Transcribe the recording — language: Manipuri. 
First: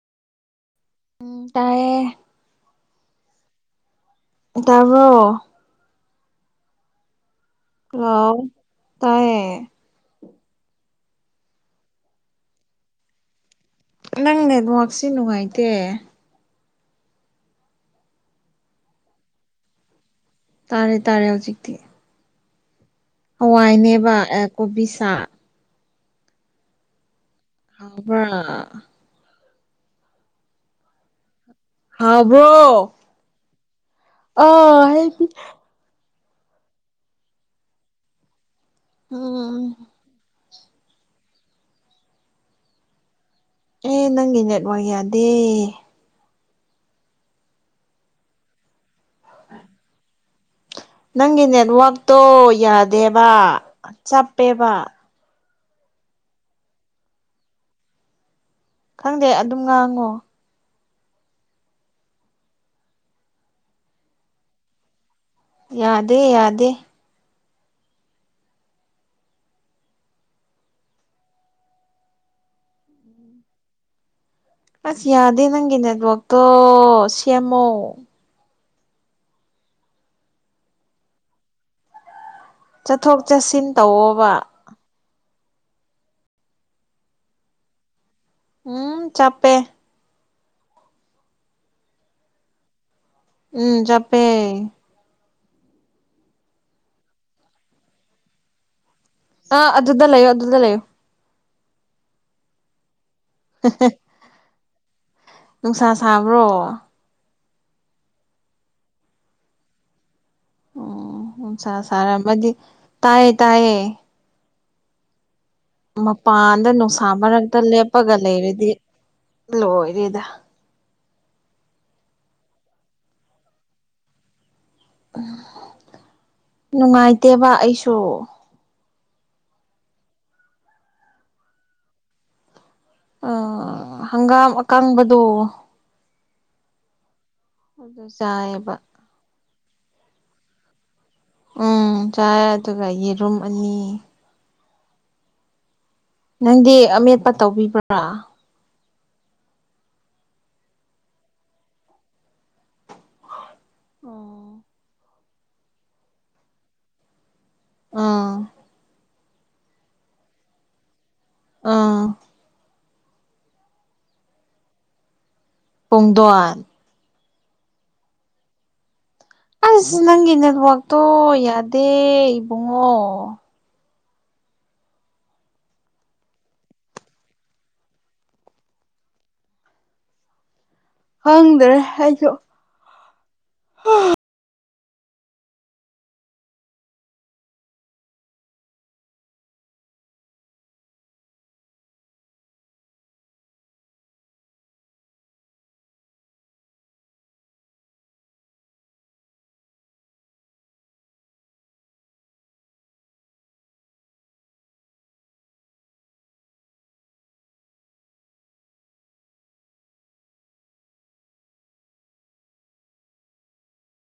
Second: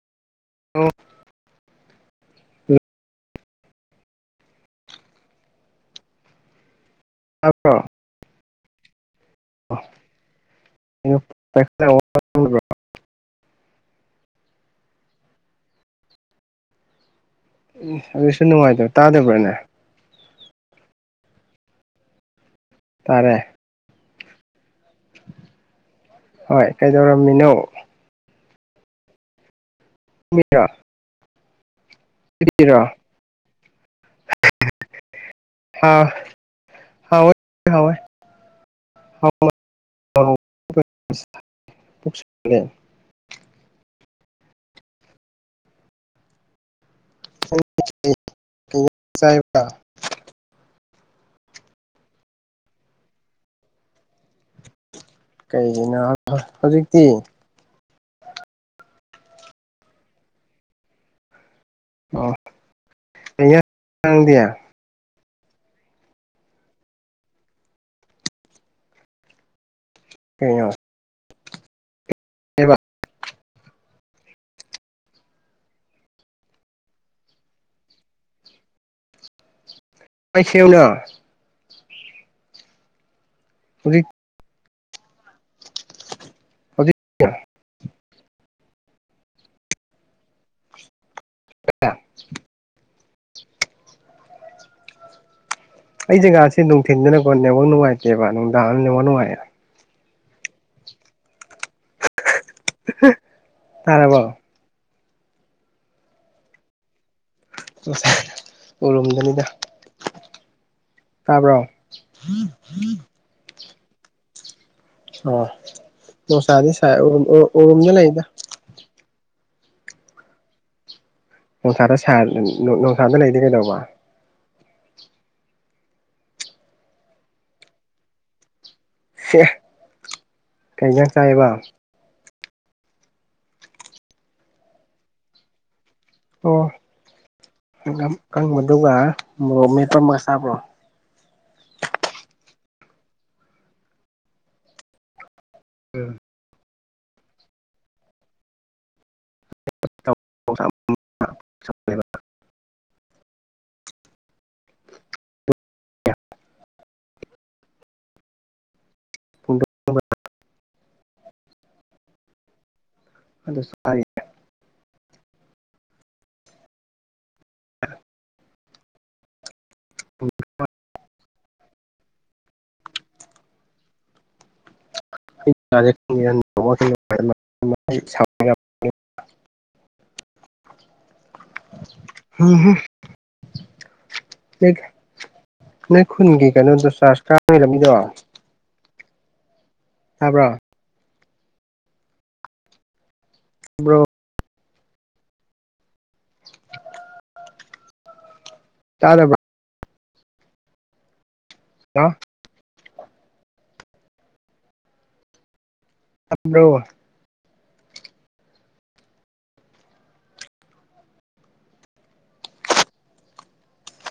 ꯎꯝ ꯇꯌꯦ ꯇꯥꯕ꯭ꯔꯣ ꯇꯔꯣ ꯑꯥꯎ ꯇꯥꯏꯌꯦ [unintelligible] [inaudible] ꯅꯪ ꯅꯦꯠꯋꯔꯛꯁꯤ ꯅꯨꯡꯉꯥꯏꯇꯦ ꯎ ꯑꯗꯨꯁꯨ ꯅꯨꯡꯉꯥꯏꯇꯕ ꯇꯥꯗꯕ꯭ꯔꯥꯅꯦ ꯇꯥꯔꯦ ꯇꯥꯔꯦ ꯍꯧꯖꯤꯛꯇꯤ ꯇꯥꯔꯦ ꯍꯋꯥꯏꯅꯦꯕ ꯀꯣꯕꯤ ꯁꯥ ꯍꯣꯏ ꯀꯩꯗꯧꯔ ꯍꯥꯑꯣꯕꯔꯥ ꯔꯥ [unintelligible] [inaudible] ꯍꯥꯑꯣꯕꯔꯣ ꯑ ꯍꯥꯏꯗꯤ ꯍꯣꯏ ꯍꯋꯥꯣꯏ ꯑꯣ [unintelligible] [inaudible] ꯦ [unintelligible] [inaudible] ꯑꯦ ꯅꯪꯒꯤ ꯅꯦꯠꯋꯔꯛ ꯌꯥꯗꯦ ꯕ [unintelligible] [inaudible] ꯅꯪꯒꯤ ꯅꯦꯠꯋꯥꯛꯛꯇꯣ ꯌꯥꯗꯦꯕ ꯆꯞꯄꯦꯕ ꯀꯩꯒꯤꯅꯣ ꯍꯧꯖꯤꯛꯇꯤ ꯈꯪꯗꯦ ꯑꯗꯨꯝ ꯉꯥꯡꯉꯣ ꯑꯣ ꯏ ꯁꯗꯦ ꯌꯥꯗꯦ ꯌꯥꯗꯦ ꯀꯩꯅ ꯍꯕ ꯑꯁ ꯌꯥꯗꯦ ꯅꯪꯒꯤ ꯅꯦꯠꯋꯛꯇꯣ ꯁꯦꯝꯃꯣ ꯑꯩꯏ ꯁꯅ ꯆꯠꯊꯣꯛ ꯆꯠꯁꯤꯟ ꯍꯧꯖꯤꯛ ꯇꯧꯑꯣꯕ ꯑ [unintelligible] ꯎꯝ ꯆꯄꯦ ꯑ [unintelligible] [inaudible] ꯎꯝ ꯆꯄꯦ ꯑꯩ ꯖꯒꯥꯁꯤ ꯅꯨꯡꯊꯤꯟꯗꯅꯀꯣ ꯅꯕꯧ ꯅꯨꯡꯉꯥꯏꯇꯦꯕ ꯅꯨꯡꯗꯥꯡ ꯅ ꯅꯨꯡꯉꯥꯏ ꯑ ꯑꯗꯨꯗ ꯂꯩꯣ ꯑꯗꯨꯗ ꯂꯩꯣ ꯇꯥꯔꯔꯕꯣ ꯅꯨꯡꯁꯥ ꯁꯥꯕ꯭ꯔꯣ ꯥꯏ ꯎꯔꯨꯝꯗꯅꯤꯗ ꯎꯝ ꯇꯥꯔꯕꯣ ꯅꯨꯡꯁꯥ ꯁꯥꯔꯝꯃꯗꯤ ꯇꯥꯏꯌꯦ ꯇꯥꯏꯌꯦ ꯑꯣ ꯃꯄꯥꯟꯗ ꯅꯨꯡꯁꯥ ꯃꯔꯛꯇ ꯎꯔꯨꯝꯗ ꯂꯦꯞꯄꯒ ꯂꯩꯗ ꯂꯩꯔꯗꯤ ꯂꯣꯏꯔꯦꯗ ꯅꯣꯡꯁꯥꯗ ꯅꯣꯡꯁꯥꯗ ꯂꯩꯗꯤ ꯀꯩꯗꯧꯕ ꯅꯨꯡꯉꯥꯏꯇꯦꯕ ꯑꯩꯁꯨ ꯁꯦ ꯀꯩ ꯌꯥꯝ ꯆꯥꯏꯌꯦꯕ ꯑ ꯍꯒꯥꯥꯡ ꯑꯀꯪꯝꯕꯗꯨ ꯑꯣ ꯆꯥꯏꯌꯦꯕ ꯈꯪꯕꯗꯨ ꯃꯣꯃꯤꯇ ꯃꯁꯥꯕ꯭ꯔꯣ ꯎꯝ ꯆꯥꯏ ꯑꯗꯨꯒ ꯌꯦꯔꯨꯝ ꯑꯅꯤ ꯅꯪꯗꯤ ꯑꯃꯦꯠꯄ ꯇꯧꯕꯤꯕ꯭ꯔꯥ [unintelligible] [inaudible] ꯑꯣ [unintelligible] [inaudible] [inaudible] [inaudible] ꯑꯥ ꯑꯥ ꯑꯗ ꯁꯔ ꯄꯨꯡꯗꯋꯥꯟ ꯑꯩꯁ ꯅꯪꯒꯤ ꯅꯠꯕꯥꯛꯇꯣ ꯌꯥꯗꯦ ꯏꯕꯨꯡꯉꯣ [unintelligible] [unintelligible] ꯍꯪꯗ꯭ꯔꯦ ꯑꯩꯁꯨ ꯅꯪ ꯈꯨꯟꯒꯤ ꯀꯩꯅꯣꯗꯣ ꯆꯥꯔꯖ ꯀꯥꯕꯤꯔꯝꯃꯤꯗꯣ ꯍꯥꯕ꯭ꯔꯣ ꯭ꯔꯣ ꯆꯂꯦ ꯀ ꯊꯝꯕ꯭ꯔꯣ